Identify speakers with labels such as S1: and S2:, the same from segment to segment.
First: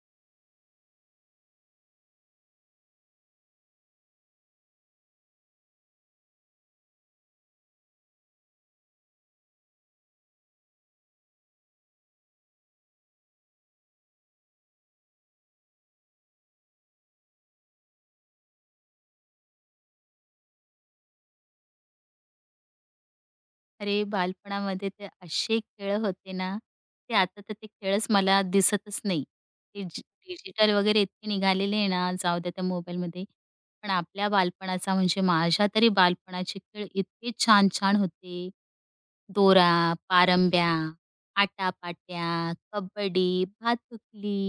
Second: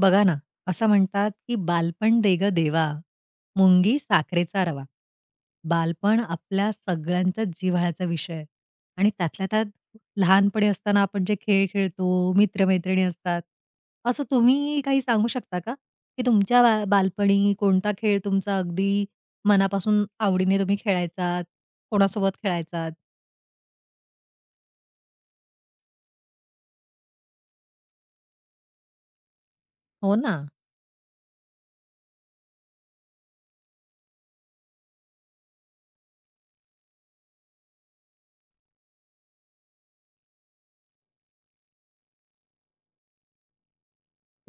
S1: बघा ना, असं म्हणतात, की "बालपण दे देवा, मुंगी साखरेचा रवा." बालपण आपल्या सगळ्यांच्याच जिव्हाळ्याचा विषय आहे आणि त्यातल्या त्यात लहानपणी असताना आपण जे खेळ खेळतो, मित्र-मैत्रिणी असतात. असं तुम्ही काही सांगू शकता का, की तुमच्या बालपणी कोणता खेळ तुमचा अगदी मनापासून आवडीने तुम्ही खेळायचात? कोणासोबत खेळायचात?
S2: अरे, बालपणामध्ये ते असे खेळ होते ना, ते आता तर ते खेळच मला दिसतच नाही. ते
S1: हो ना.
S2: डिजिटल वगैरे इतके निघालेले आहे ना, जाऊ द्या त्या मोबाईलमध्ये. पण आपल्या बालपणाचा म्हणजे माझ्या तरी बालपणाचे खेळ इतके छान-छान होते. दोरा, पारंब्या, आटापाट्या, कबड्डी,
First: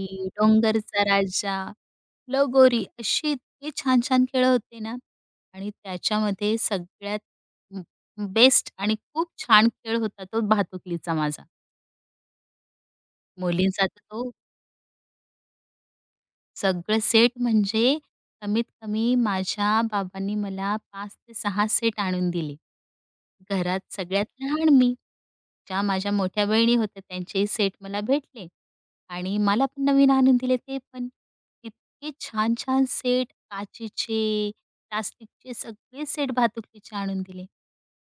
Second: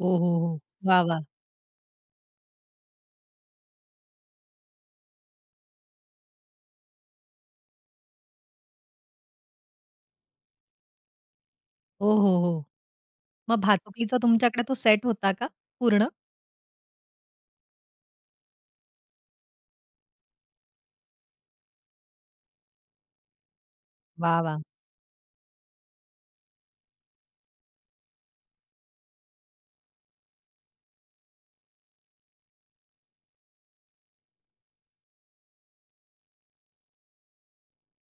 S1: हो, हो, हो. वाह,
S2: डोंगरचा
S1: वाह!
S2: राजा, लगोरी असे इतके छान छान खेळ होते ना आणि त्याच्यामध्ये सगळ्यात म, बेस्ट आणि खूप छान खेळ होता तो भातुकलीचा माझा.
S1: हो, हो, हो. मग
S2: मुलींचा तर
S1: भातुकलीचा
S2: तो
S1: तुमच्याकडे तो सेट होता का पूर्ण?
S2: सगळं सेट म्हणजे कमीत कमी माझ्या बाबांनी मला 5 ते 6 सेट आणून दिले. घरात सगळ्यात
S1: वाह, वाह!
S2: लहान मी. ज्या माझ्या मोठ्या बहिणी होत्या त्यांचेही सेट मला भेटले आणि मला पण नवीन आणून दिले ते पण. इतके छान-छान सेट काचेचे, प्लास्टिकचे सगळे सेट भातुकलीचे आणून दिले.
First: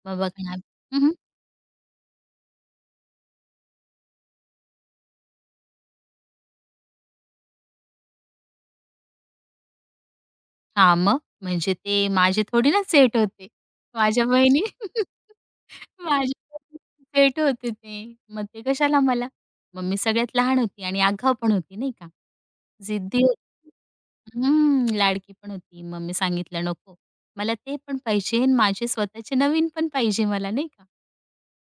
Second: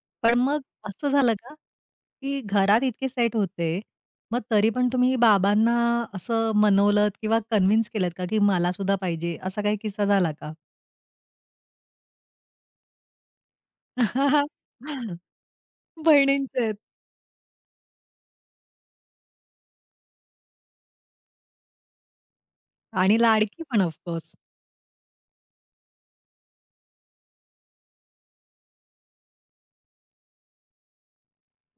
S2: मग
S1: पण
S2: बघा ना.
S1: मग
S2: हं,
S1: असं
S2: हं.
S1: झालं का, की घरात इतके सेट होते, मग तरी पण तुम्ही बाबांना असं मनवलत किंवा कन्व्हिन्स केलत का, की मला सुद्धा पाहिजे? असा काही किस्सा झाला का?
S2: हां, मग म्हणजे ते माझे थोडी ना सेट होते. माझ्या बहिणी
S1: बहिणींचे आहेत.
S2: माझ्यासाठी भेट होते ते. मग ते कशाला मला. मग मी सगळ्यात लहान होती आणि आगाऊ पण होती नाही का.
S1: आणि
S2: जिद्दी होती.
S1: लाडकी पण ऑफ कोर्स.
S2: हं, लाडकी पण होती. मग मी सांगितलं, "नको, मला ते पण पाहिजे आणि माझे स्वतःचे नवीन पण पाहिजे मला, नाही का?"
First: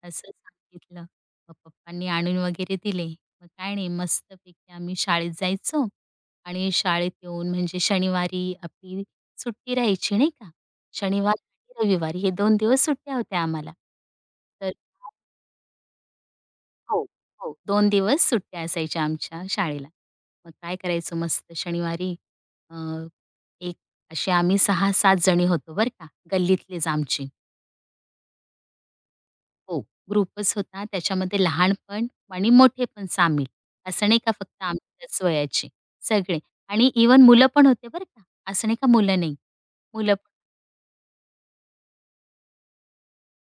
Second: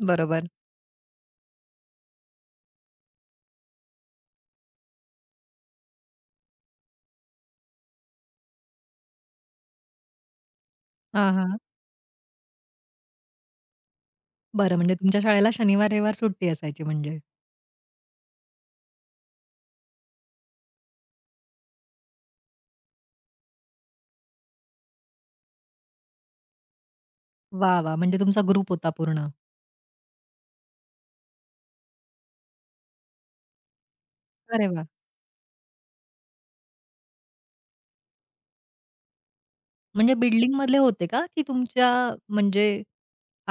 S2: असं
S1: बरोबर.
S2: सांगितलं. मग पप्पांनी आणून वगैरे दिले. मग काय नाही, मस्तपैकी आम्ही शाळेत जायचो आणि शाळेत येऊन म्हणजे शनिवारी आपली सुट्टी राहायची, नाही का?
S1: हां,
S2: शनिवार
S1: हां.
S2: आणि रविवारी हे 2 दिवस सुट्ट्या होत्या आम्हाला. तर
S1: बरं, म्हणजे तुमच्या शाळेला शनिवार, रविवार सुट्टी असायची
S2: हो,
S1: म्हणजे.
S2: हो. 2 दिवस सुट्ट्या असायच्या आमच्या शाळेला. मग काय करायचो मस्त शनिवारी अ, एक असे आम्ही 6-7 जणी होतो बरं का, गल्लीतलेच आमचे.
S1: वाह! वाह! म्हणजे तुमचा ग्रुप होता पूर्ण.
S2: हो, ग्रुपच होता त्याच्यामध्ये लहानपण आणि मोठे पण सामील. असं नाही का फक्त
S1: अरे वाह!
S2: आमच्याच वयाचे सगळे आणि इव्हन मुलं पण होते बरं का, असं नाही का मुलं नाही.
S1: म्हणजे
S2: मुलं पण
S1: बिल्डिंगमधले होते का, की तुमच्या म्हणजे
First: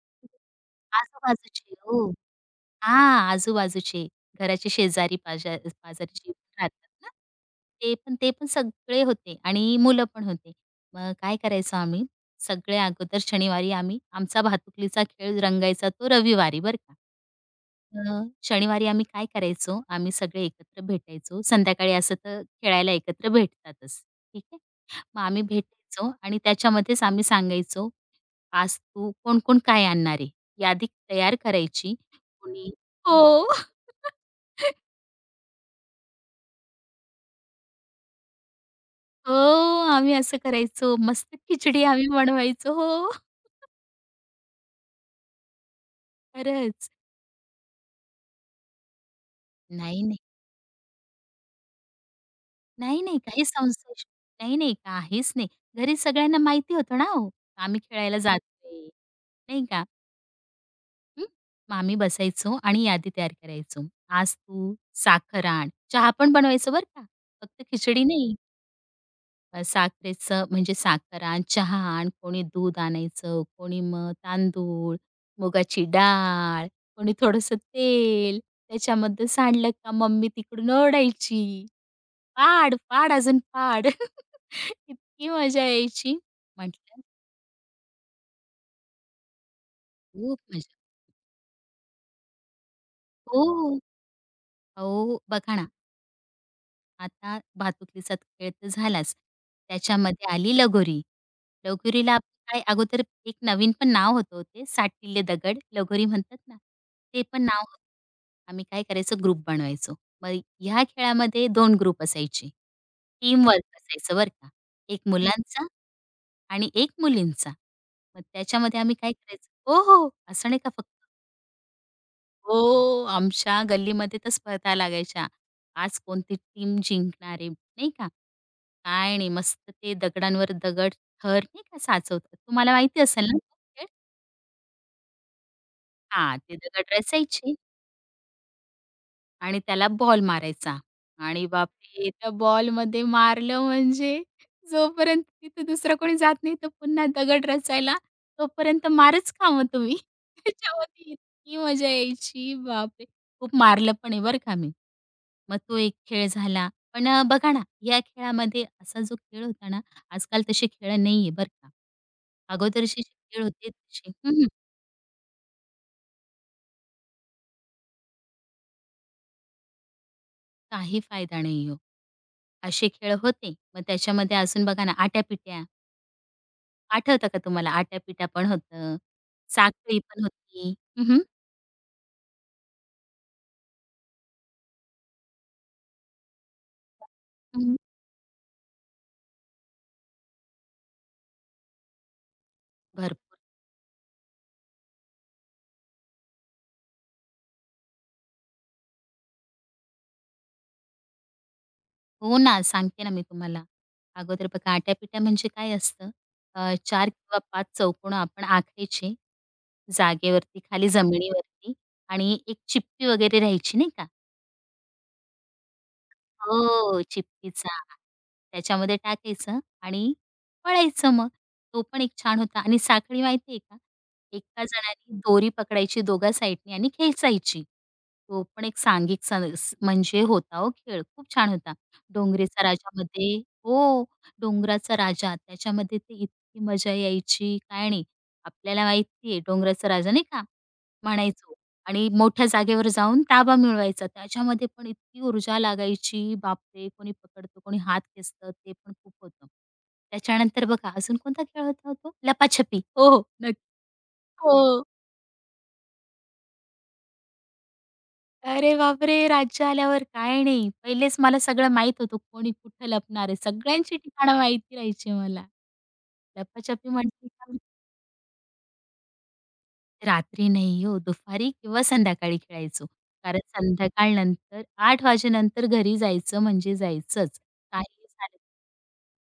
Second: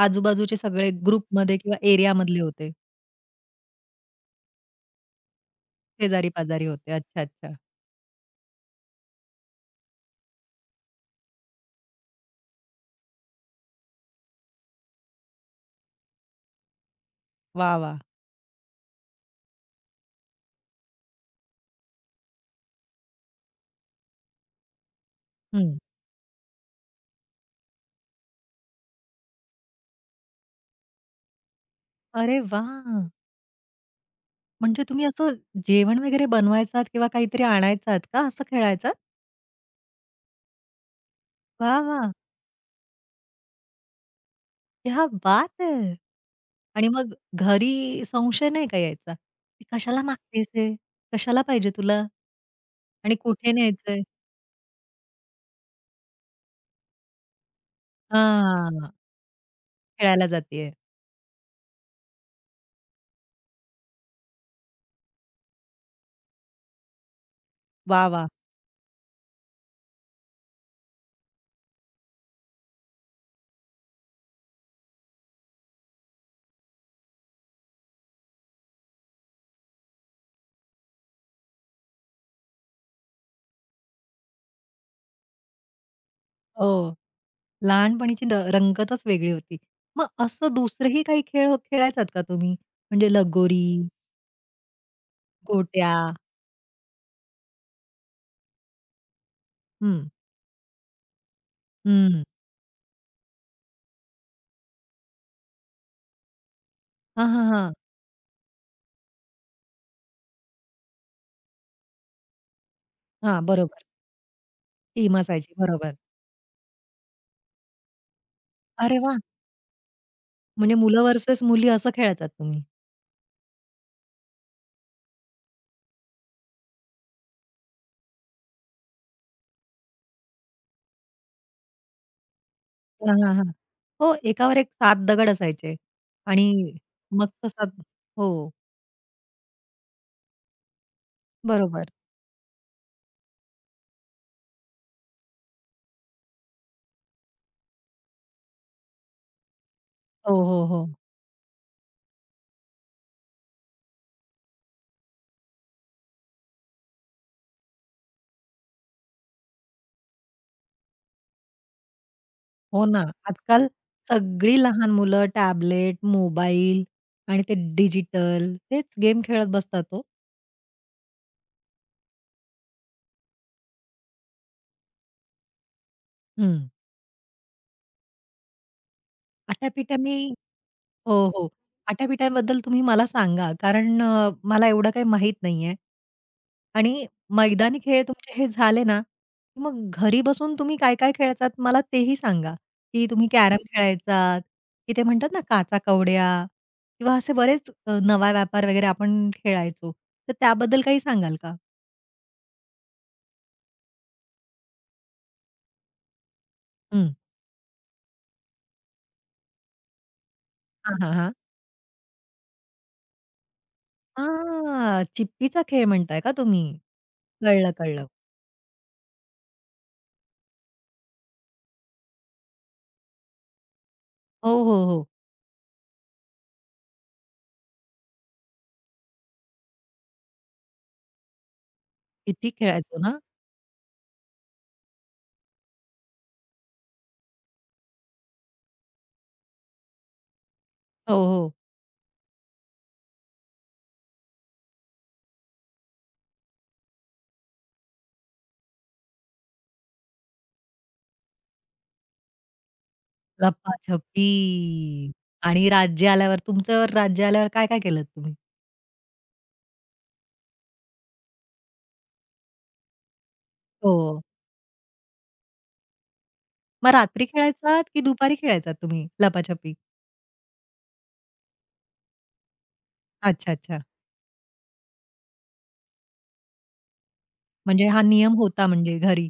S1: आजूबाजूचे सगळे ग्रुपमध्ये
S2: आजूबाजूचे.
S1: किंवा
S2: हो.
S1: एरियामधले होते?
S2: हां, आजूबाजूचे घराचे शेजारी पाजा पाजारी जे
S1: शेजारी-पाजारी
S2: राहतात
S1: होते.
S2: ना,
S1: अच्छा, अच्छा.
S2: ते पण सगळे होते आणि मुलं पण होते. मग काय करायचो आम्ही, सगळे अगोदर शनिवारी आम्ही आमचा भातुकलीचा खेळ रंगायचा तो रविवारी बरं का.
S1: वाह! वाह!
S2: अ, शनिवारी आम्ही काय करायचो, आम्ही सगळे एकत्र भेटायचो. संध्याकाळी असं तर खेळायला एकत्र भेटतातच, ठीक आहे. मग आम्ही
S1: हं.
S2: भेटायचो आणि त्याच्यामध्येच आम्ही सांगायचो आज तू कोण-कोण काय आणणार आहे? यादी तयार करायची.
S1: अरे
S2: कोणी
S1: वाह!
S2: हो.
S1: म्हणजे तुम्ही असं जेवण वगैरे बनवायचात किंवा काहीतरी आणायचात का असं खेळायचात?
S2: हो, आम्ही असं करायचो. मस्त
S1: वाह!
S2: खिचडी आम्ही
S1: वाह!
S2: बनवायचो. हो,
S1: क्या बात है! आणि
S2: खरंच.
S1: मग घरी संशय नाही का यायचा? "ती कशाला
S2: नाही, नाही.
S1: मागतेस हे? कशाला पाहिजे तुला?
S2: नाही,
S1: आणि
S2: नाही. काही
S1: कुठे
S2: संशय
S1: न्यायचंय?"
S2: नाही, नाही. काहीच नाही. घरी सगळ्यांना माहिती होतं ना हो, आम्ही खेळायला जातोय,
S1: हां,
S2: नाही का?
S1: खेळायला जातीये.
S2: हं. मग आम्ही बसायचो आणि यादी तयार करायचो. आज तू साखर आण. चहा पण बनवायचो बरं का, फक्त खिचडी
S1: वाह! वाह!
S2: नाही. साखरेचं म्हणजे साखर चहा आण, कोणी दूध आणायचं, कोणी मग तांदूळ, मुगाची डाळ, कोणी थोडंसं तेल, त्याच्यामध्ये सांडलं का मम्मी तिकडून ओरडायची, "पाड, पाड अजून पाड." इतकी मजा यायची.
S1: हो,
S2: म्हटलं
S1: लहानपणीची रंगतच वेगळी होती. मग
S2: खूप
S1: असं
S2: मजा.
S1: दुसरेही काही खेळ खेळायचात का तुम्ही? म्हणजे लगोरी,
S2: हो, अहो बघा ना
S1: गोट्या?
S2: आता भातुकलीचा खेळ तर झालाच.
S1: हं,
S2: त्याच्यामध्ये आली लगोरी. लगोरीला
S1: हं.
S2: आपण काय अगोदर एक नवीन पण नाव होतं ओ ते साठिल्ये दगड लगोरी म्हणतात ना, ते
S1: हां,
S2: पण
S1: हां,
S2: नाव
S1: हां.
S2: होतं. आम्ही काय करायचो ग्रुप बनवायचो. मग ह्या खेळामध्ये दोन ग्रुप असायचे.
S1: हां,
S2: टीम वर्क
S1: बरोबर.
S2: असायचं बरं का. एक
S1: टीम असायची.
S2: मुलांचा
S1: बरोबर.
S2: आणि एक मुलींचा. मग त्याच्यामध्ये आम्ही
S1: अरे
S2: काय
S1: वाह!
S2: करायचो हो, हो. असं नाही का
S1: म्हणजे
S2: फक्त
S1: मुलं वर्सेस मुली असं खेळायचात तुम्ही?
S2: हो, आमच्या गल्लीमध्ये तर स्पर्धा लागायच्या. आज कोणती टीम जिंकणार आहे, नाही का? काय नाही, मस्त ते दगडांवर दगड थर नाही का साचवतात. तुम्हाला माहिती
S1: हां,
S2: असेल
S1: हां,
S2: ना
S1: हां.
S2: तो खेळ?
S1: हो, एकावर एक 7 दगड असायचे
S2: हां,
S1: आणि
S2: ते दगड
S1: मग
S2: रचायचे
S1: तसा हो,
S2: आणि त्याला बॉल मारायचा. आणि
S1: बरोबर.
S2: बापरे! त्या बॉलमध्ये मारलं म्हणजे जोपर्यंत तिथे दुसरं कोणी जात नाही, तर पुन्हा दगड रचायला, तोपर्यंत मारच खा मग तुम्ही.
S1: हो, हो, हो.
S2: त्याच्यामध्ये इतकी मजा यायची. बापरे! खूप मारलं पण आहे बरं का मी. मग तो एक खेळ झाला. पण बघा ना, या खेळामध्ये असा जो खेळ होता ना, आजकाल तसे खेळ नाही बरं का.
S1: हो ना,
S2: अगोदरचे जे खेळ
S1: आजकाल
S2: होते तसे हं,
S1: सगळी लहान मुलं टॅबलेट, मोबाईल आणि ते डिजिटल तेच गेम खेळत बसतात हो.
S2: काही फायदा नाही हो. असे खेळ होते. मग त्याच्यामध्ये अजून बघा ना, आट्यापिट्या.
S1: हं.
S2: आठवतं का तुम्हाला? आट्यापिठा पण होतं,
S1: आट्यापिट्या
S2: साखळी
S1: मी
S2: पण होती. हं,
S1: हो,
S2: हं.
S1: हो. आट्यापिट्याबद्दल तुम्ही मला सांगा कारण मला एवढं काही माहीत नाहीये. आणि मैदानी खेळ तुमचे हे झाले ना, की मग घरी बसून तुम्ही काय-काय खेळायचात मला तेही सांगा, की तुम्ही
S2: भरपूर.
S1: कॅरम खेळायचात, की ते म्हणतात ना काचा-कवड्या किंवा असे बरेच नवा व्यापार वगैरे आपण खेळायचो. तर त्याबद्दल काही सांगाल का?
S2: हो ना, सांगते ना मी तुम्हाला. अगोदर बघा आट्यापिठा म्हणजे काय असतं? 4
S1: हं.
S2: किंवा 5 चौकोन आपण आखायचे जागेवरती, खाली
S1: हां, हां, हां.
S2: जमिनीवरती आणि एक चिप्पी वगैरे राहायची नाही का?
S1: हां, चिप्पीचा खेळ म्हणताय का तुम्ही?
S2: हो,
S1: कळलं,
S2: चिप्पीचा.
S1: कळलं.
S2: त्याच्यामध्ये टाकायचं आणि पळायचं मग. तो पण एक छान होता आणि साखळी माहिती का?
S1: हो,
S2: एका
S1: हो, हो.
S2: जणाने दोरी पकडायची दोघा साइडनी आणि खेचायची. तो पण एक सांघिक सणस म्हणजे होता हो खेळ. खूप छान होता.
S1: किती
S2: डोंगरेचा
S1: खेळायचो ना?
S2: राजामध्ये हो, डोंगराचा राजा त्याच्यामध्ये ते इतकी मजा यायची काय नाही. आपल्याला माहिती आहे डोंगराचा राजा नाही का
S1: हो, हो.
S2: म्हणायचो आणि मोठ्या जागेवर जाऊन ताबा मिळवायचा. त्याच्यामध्ये पण इतकी ऊर्जा लागायची. बापरे! कोणी पकडतं, कोणी हात खेचतं ते पण खूप होतं. त्याच्यानंतर बघा अजून कोणता खेळ होता हो लपाछपी. हो, हो. नक्की.
S1: लपाछपी
S2: हो.
S1: आणि राज्य आल्यावर तुमच्यावर राज्य आल्यावर काय-काय केलत तुम्ही?
S2: अरे बापरे! राज्य आल्यावर काय नाही. पहिलेच मला सगळं माहीत होतं कोणी कुठं लपणार आहे. सगळ्यांची
S1: हो.
S2: ठिकाणं माहिती राहायची मला.
S1: मग
S2: लपाछपी
S1: रात्री
S2: म्हटली का
S1: खेळायचात की दुपारी खेळायचात तुम्ही लपाछपी?
S2: रात्री नाही हो, दुपारी किंवा संध्याकाळी खेळायचो. कारण
S1: अच्छा, अच्छा.
S2: संध्याकाळनंतर 8 वाजेनंतर घरी जायचं म्हणजे जायचंच.
S1: म्हणजे हा
S2: काहीही
S1: नियम होता म्हणजे घरी.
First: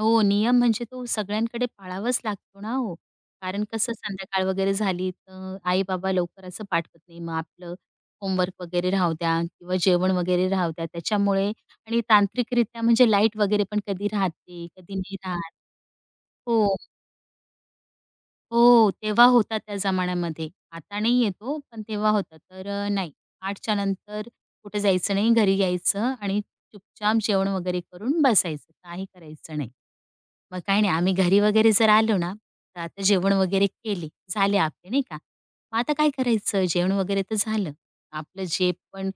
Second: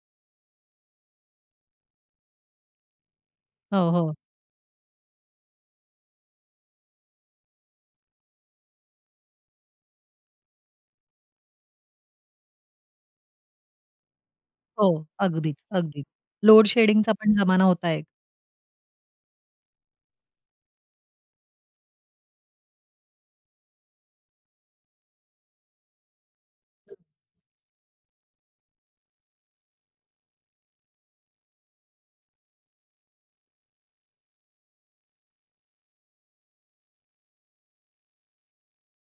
S2: हो, नियम म्हणजे तो सगळ्यांकडे पाळावाच लागतो ना हो. कारण
S1: हो,
S2: कसं
S1: हो.
S2: संध्याकाळ वगैरे झाली तर आई-बाबा लवकर असं पाठवत नाही. मग आपलं होमवर्क वगैरे राहू द्या किंवा जेवण वगैरे राहू द्या त्याच्यामुळे आणि तांत्रिकरित्या म्हणजे लाईट वगैरे पण कधी राहते,
S1: हो,
S2: कधी नाही राहत.
S1: अगदीच, अगदीच. लोड
S2: हो,
S1: शेडिंगचा पण जमाना होता एक.
S2: हो. तेव्हा होता त्या जमान्यामध्ये. आता नाही येत हो, पण तेव्हा होता. तर नाही 8च्या नंतर कुठे जायचं नाही, घरी यायचं आणि चुपचाप जेवण वगैरे करून बसायचं. काही करायचं नाही. मग काही नाही आम्ही घरी वगैरे जर आलो ना, तर आता जेवण वगैरे केले, झाले आपले नाही का. मग आता काय करायचं जेवण वगैरे तर झालं. आपलं जे पण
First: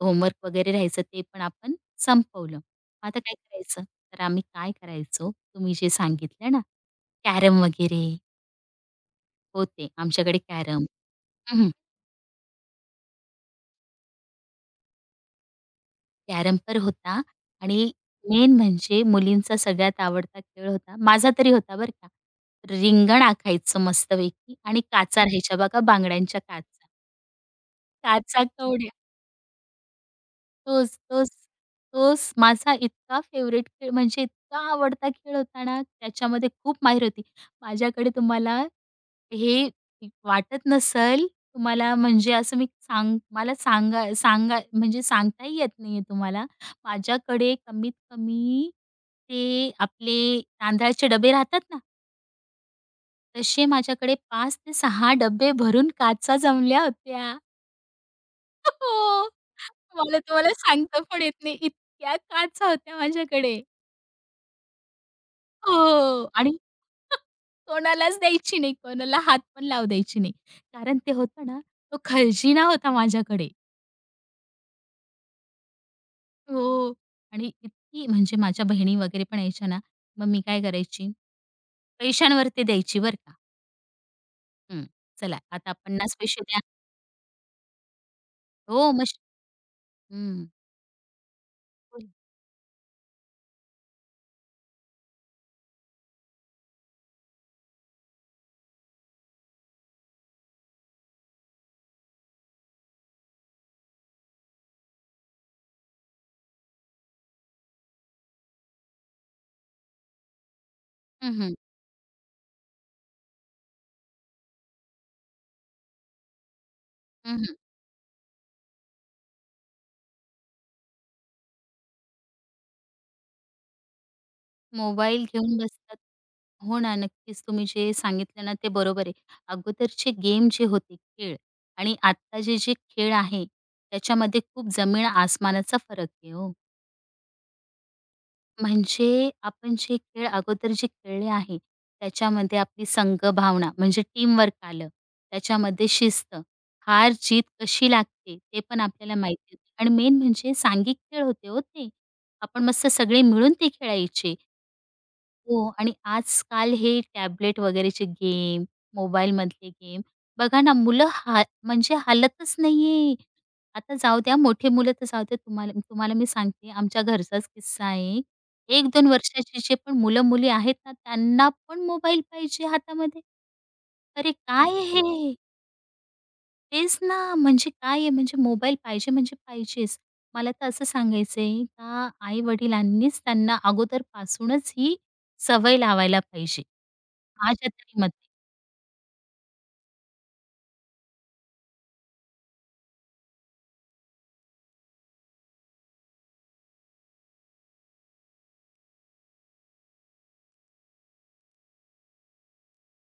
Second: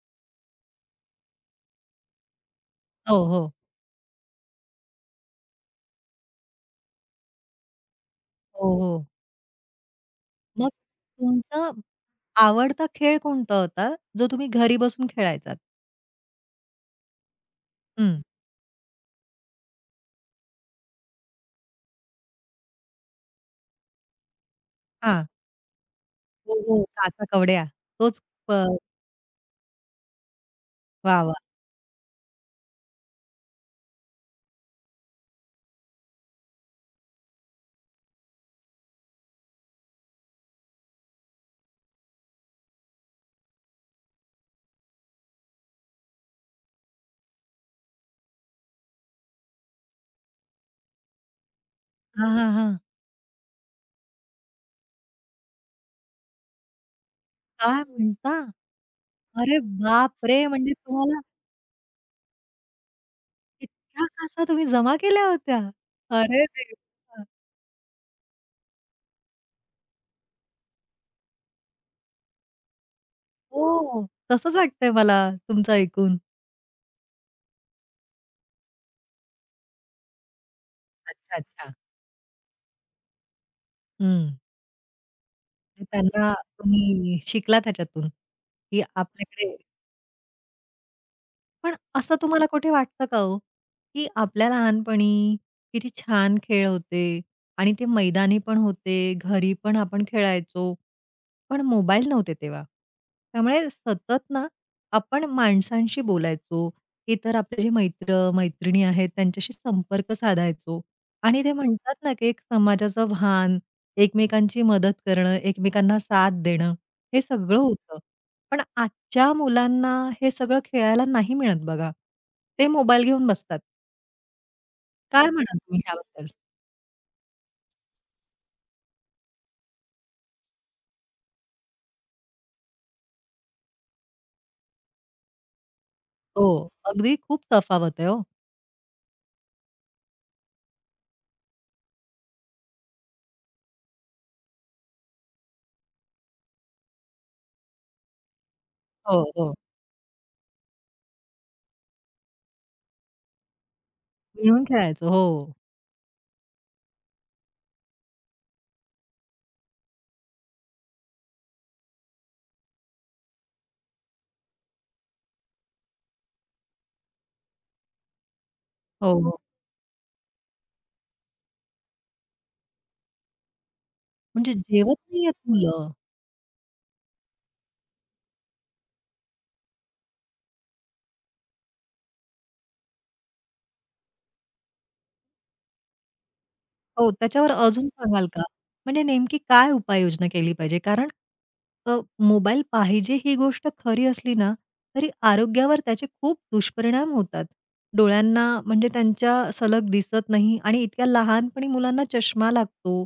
S2: होमवर्क वगैरे राहायचं ते पण आपण संपवलं. मग
S1: हो,
S2: आता काय
S1: हो.
S2: करायचं? तर आम्ही काय करायचो तुम्ही जे सांगितलं ना, कॅरम वगैरे
S1: हो, हो.
S2: होते आमच्याकडे
S1: मग
S2: कॅरम.
S1: तुमचा आवडता खेळ कोणता होता, जो तुम्ही घरी बसून खेळायचात?
S2: कॅरम तर होता आणि
S1: हं.
S2: मेन म्हणजे मुलींचा सगळ्यात आवडता खेळ होता, माझा तरी होता बरं का. रिंगण आखायचं मस्तपैकी आणि काचा
S1: हां.
S2: राहायच्या बघा बांगड्यांच्या
S1: हो,
S2: काचा,
S1: हो. काचा-कवड्या. तोच प
S2: काचा-कवडे. तोच,
S1: वाह,
S2: तोच,
S1: वाह!
S2: तोच माझा इतका फेव्हरेट खेळ म्हणजे इतका आवडता खेळ होता ना, त्याच्यामध्ये खूप माहिर होती. माझ्याकडे तुम्हाला हे वाटत नसेल, तुम्हाला म्हणजे असं मी मला सांगा सांगा म्हणजे सांगताही येत नाहीये तुम्हाला. माझ्याकडे कमीत कमी ते आपले तांदळाचे डबे राहतात ना,
S1: हां, हां, हां.
S2: तसे माझ्याकडे 5 ते 6 डब्बे भरून काचा जमल्या होत्या.
S1: काय म्हणता?
S2: हो.
S1: अरे
S2: मला
S1: बापरे!
S2: तुम्हाला
S1: म्हणजे
S2: सांगता
S1: तुम्हाला
S2: पण येत नाही. इतक्या काचा होत्या माझ्याकडे.
S1: इतक्या काचा तुम्ही जमा केल्या होत्या?
S2: हो.
S1: अरे
S2: आणि
S1: देवा!
S2: कोणालाच द्यायची नाही. कोणाला हात पण लावू द्यायची नाही. कारण ते होतं ना, तो खजिना होता माझ्याकडे.
S1: हो, तसंच वाटतंय मला तुमचं ऐकून.
S2: हो. आणि इतकी म्हणजे माझ्या बहिणी वगैरे पण यायच्या ना, मग मी काय करायची,
S1: अच्छा, अच्छा.
S2: पैशांवरती द्यायची बरं का.
S1: हं.
S2: हं. चला आता 50
S1: त्यांना
S2: पैसे द्या.
S1: तुम्ही शिकला त्याच्यातून, की
S2: हो मग
S1: आपल्याकडे
S2: हं.
S1: पण
S2: बोल.
S1: असं तुम्हाला कुठे वाटतं का हो, की आपल्या लहानपणी किती छान खेळ होते आणि ते मैदानी पण होते, घरी पण आपण खेळायचो. पण मोबाईल नव्हते तेव्हा. त्यामुळे सतत ना आपण माणसांशी बोलायचो, इतर आपले जे मित्र-मैत्रिणी आहेत त्यांच्याशी संपर्क साधायचो
S2: हं,
S1: आणि ते
S2: हं.
S1: म्हणतात ना, की एक समाजाचं भान, एकमेकांची मदत करणं, एकमेकांना साथ देणं, हे
S2: हं, हं.
S1: सगळं होतं. पण ज्या मुलांना हे सगळं खेळायला नाही मिळत बघा, ते मोबाईल घेऊन बसतात.
S2: मोबाईल
S1: काय
S2: घेऊन
S1: म्हणाल तुम्ही
S2: बसतात.
S1: ह्याबद्दल?
S2: हो ना, नक्कीच तुम्ही जे सांगितलं ना ते बरोबर आहे. अगोदरचे गेम जे होते खेळ आणि आत्ता जे जे खेळ आहे, त्याच्यामध्ये खूप जमीन आसमानाचा फरक आहे
S1: हो,
S2: हो.
S1: अगदी खूप तफावत आहे हो.
S2: म्हणजे आपण जे खेळ अगोदर जे खेळले आहे, त्याच्यामध्ये आपली संघभावना म्हणजे टीमवर्क आलं. त्याच्यामध्ये शिस्त, हार-जीत कशी लागते ते पण आपल्याला
S1: हो, हो.
S2: माहिती होतं आणि मेन म्हणजे सांघिक खेळ होते हो ते. आपण मस्त सगळे मिळून ते खेळायचे.
S1: मिळून खेळायचो. हो,
S2: हो आणि आजकाल हे टॅबलेट वगैरेचे गेम, मोबाईलमधले गेम बघा ना मुलं हा म्हणजे हालतच नाहीये. आता जाऊ द्या मोठे मुलं तर जाऊ द्या तुम्हाला तुम्हाला मी सांगते आमच्या घरचाच किस्सा आहे. एक 2
S1: हो, हो.
S2: वर्षाचे जे पण मुलं-मुली आहेत ना त्यांना पण मोबाईल पाहिजे हातामध्ये. अरे
S1: म्हणजे
S2: काय
S1: जेवत नाहीयेत
S2: हे?
S1: मुलं.
S2: तेच ना, म्हणजे काय आहे म्हणजे मोबाईल पाहिजे म्हणजे पाहिजेच. मला तर असं सांगायचं का आई-वडिलांनीच त्यांना अगोदरपासूनच ही सवय लावायला पाहिजे.
S1: हो, त्याच्यावर
S2: माझ्या
S1: अजून
S2: तरी मते.
S1: सांगाल का? म्हणजे नेमकी काय उपाययोजना केली पाहिजे? कारण अ, मोबाईल पाहिजे ही गोष्ट खरी असली ना, तरी आरोग्यावर त्याचे खूप दुष्परिणाम होतात. डोळ्यांना म्हणजे त्यांच्या सलग दिसत नाही आणि इतक्या लहानपणी मुलांना चष्मा लागतो,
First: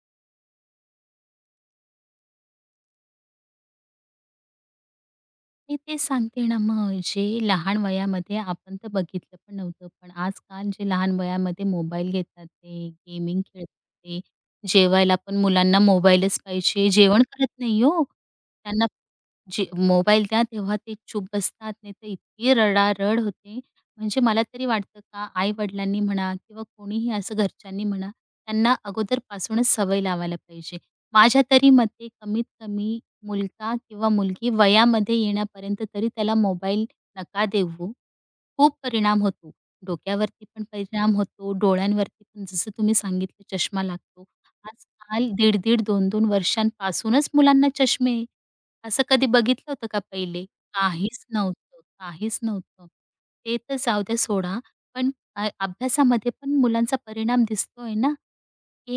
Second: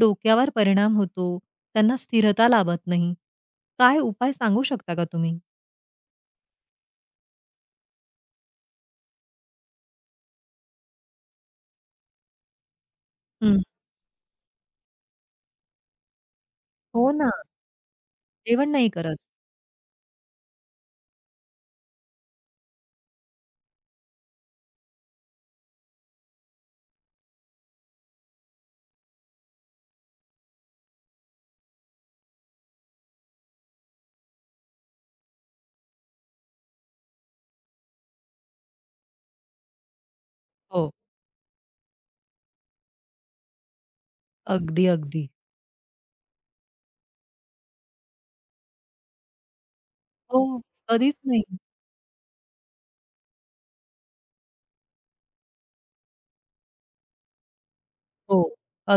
S1: डोक्यावर परिणाम होतो, त्यांना स्थिरता लाभत नाही. काय उपाय सांगू शकता का तुम्ही?
S2: मी ते सांगते ना मग जे लहान वयामध्ये आपण तर बघितलं पण नव्हतं. पण आजकाल जे लहान वयामध्ये मोबाईल घेतात ते गेमिंग
S1: हं.
S2: खेळतात ते. जेवायला पण मुलांना मोबाईलच पाहिजे.
S1: हो
S2: जेवण
S1: ना,
S2: करत नाही हो.
S1: जेवण
S2: त्यांना
S1: नाही करत.
S2: जे मोबाईल द्या तेव्हा ते चूप बसतात, नाहीतर इतकी रडारड होते. म्हणजे मला तरी वाटतं का आई-वडिलांनी म्हणा किंवा कोणीही असं घरच्यांनी म्हणा, त्यांना अगोदरपासूनच सवय लावायला पाहिजे. माझ्या तरी मते कमीत कमी मुलगा किंवा मुलगी वयामध्ये येण्यापर्यंत तरी त्याला मोबाईल नका देऊ. खूप परिणाम होतो. डोक्यावरती पण
S1: हो,
S2: परिणाम होतो, डोळ्यांवरती पण जसं तुम्ही सांगितलं चष्मा लागतो.
S1: अगदी, अगदी.
S2: आजकाल दीड-दीड, 2-2 वर्षांपासूनच मुलांना चष्मे आहे. असं कधी बघितलं होतं का
S1: हो,
S2: पहिले?
S1: कधीच
S2: काहीच
S1: नाही.
S2: नव्हतं, काहीच नव्हतं. ते तर जाऊ द्या सोडा, पण अभ्यासामध्ये पण मुलांचा परिणाम दिसतोय ना.
S1: हो,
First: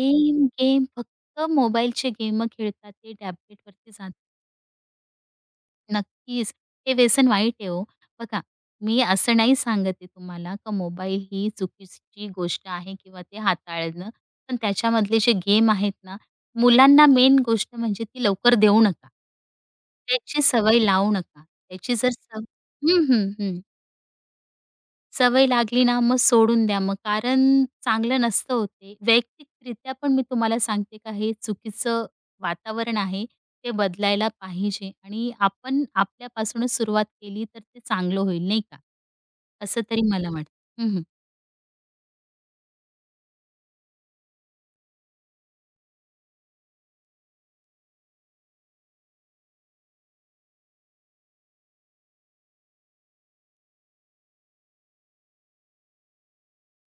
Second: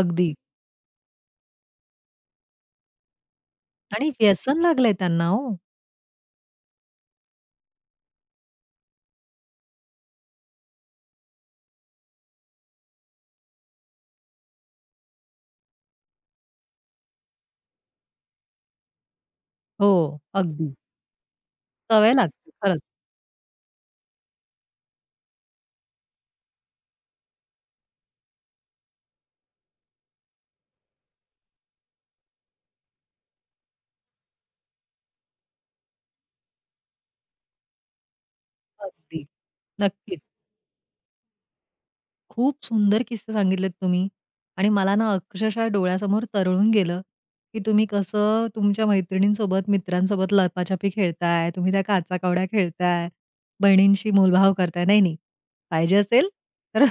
S1: अगदी.
S2: गेम फक्त मोबाईलचे गेम खेळतात, ते टॅबलेटवरती
S1: आणि
S2: जातात.
S1: व्यसन लागलंय त्यांना हो.
S2: नक्कीच. हे व्यसन वाईट आहे हो. बघा, मी असं नाही सांगत आहे तुम्हाला का मोबाईल ही चुकीची गोष्ट आहे किंवा ते हाताळणं. पण त्याच्यामधले जे गेम आहेत ना, मुलांना मेन गोष्ट म्हणजे ती लवकर देऊ नका.
S1: हो,
S2: त्याची
S1: अगदी.
S2: सवय लावू नका. त्याची जर
S1: सवय
S2: सव
S1: लागते खरंच.
S2: हं, हं, हं. सवय लागली ना, मग सोडून द्या मग. कारण चांगलं नसतं हो वैयक्तिकरित्या पण मी तुम्हाला सांगते का हे चुकीचं वातावरण आहे. ते बदलायला पाहिजे आणि आपण आपल्यापासूनच सुरुवात केली तर ते चांगलं होईल नाही का?
S1: अगदी.
S2: असं तरी
S1: नक्कीच.
S2: मला वाटतं. हं,
S1: खूप सुंदर किस्से सांगितलेत तुम्ही आणि मला ना अक्षरशः डोळ्यासमोर तरळून गेलं, की तुम्ही कसं तुमच्या मैत्रिणींसोबत, मित्रांसोबत लपाछपी खेळताय, तुम्ही त्या काचा-कवड्या खेळताय, बहिणींशी मोलभाव करताय. नाही, नाही. पाहिजे असेल तर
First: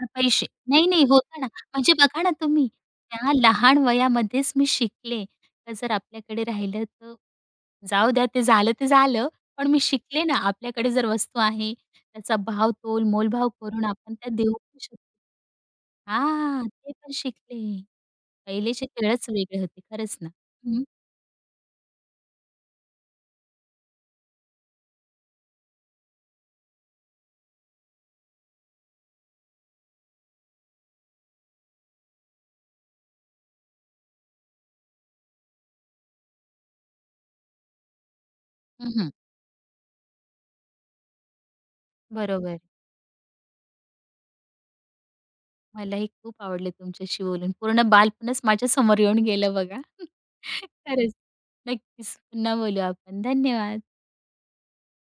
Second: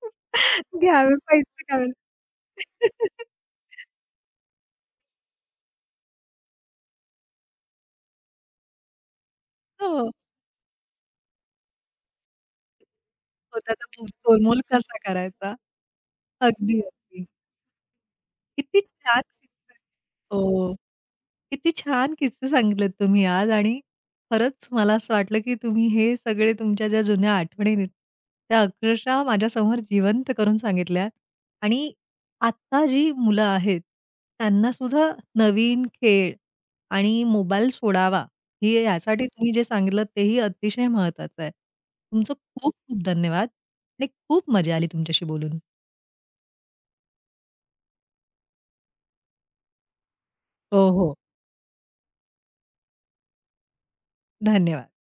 S2: तर पैसे नाही, नाही
S1: घ्यावे
S2: होतं ना.
S1: पैसे घ्यावे.
S2: म्हणजे बघा ना तुम्ही, त्या लहान वयामध्येच मी शिकले. तर जर आपल्याकडे राहिलं तर जाऊ द्या ते झालं ते झालं. पण मी
S1: हो.
S2: शिकले ना, आपल्याकडे जर वस्तू आहे, त्याचा भाव तोल मोलभाव करून
S1: स्वतःचा
S2: आपण त्या देऊ
S1: गोलमोल
S2: पण
S1: कसा
S2: शकतो.
S1: करायचा.
S2: हां,
S1: अगदी,
S2: ते पण
S1: अगदी.
S2: शिकले.
S1: किती
S2: पहिलेचे
S1: छान
S2: खेळच वेगळे
S1: किस्सा.
S2: होते खरंच ना.
S1: हो.
S2: हं,
S1: किती छान किस्से सांगितलेत तुम्ही आज आणि खरंच मला असं वाटलं, की तुम्ही हे सगळे तुमच्या ज्या जुन्या आठवणी आहेत, त्या अक्षरशः माझ्यासमोर जिवंत करून सांगितल्यात आणि आत्ता जी मुलं आहेत, त्यांना सुद्धा नवीन खेळ आणि मोबाईल सोडावा, हे
S2: हं,
S1: यासाठी तुम्ही जे सांगितलं तेही अतिशय महत्वाचं आहे. तुमचं
S2: बरोबर.
S1: खूप खूप धन्यवाद आणि खूप मजा आली तुमच्याशी बोलून.
S2: मलाही खूप आवडलं तुमच्याशी बोलून. पूर्ण बालपणच माझ्यासमोर येऊन गेलं बघा.
S1: हो,
S2: खरंच.
S1: हो.
S2: नक्कीच. पुन्हा बोलू आपण. धन्यवाद.
S1: धन्यवाद.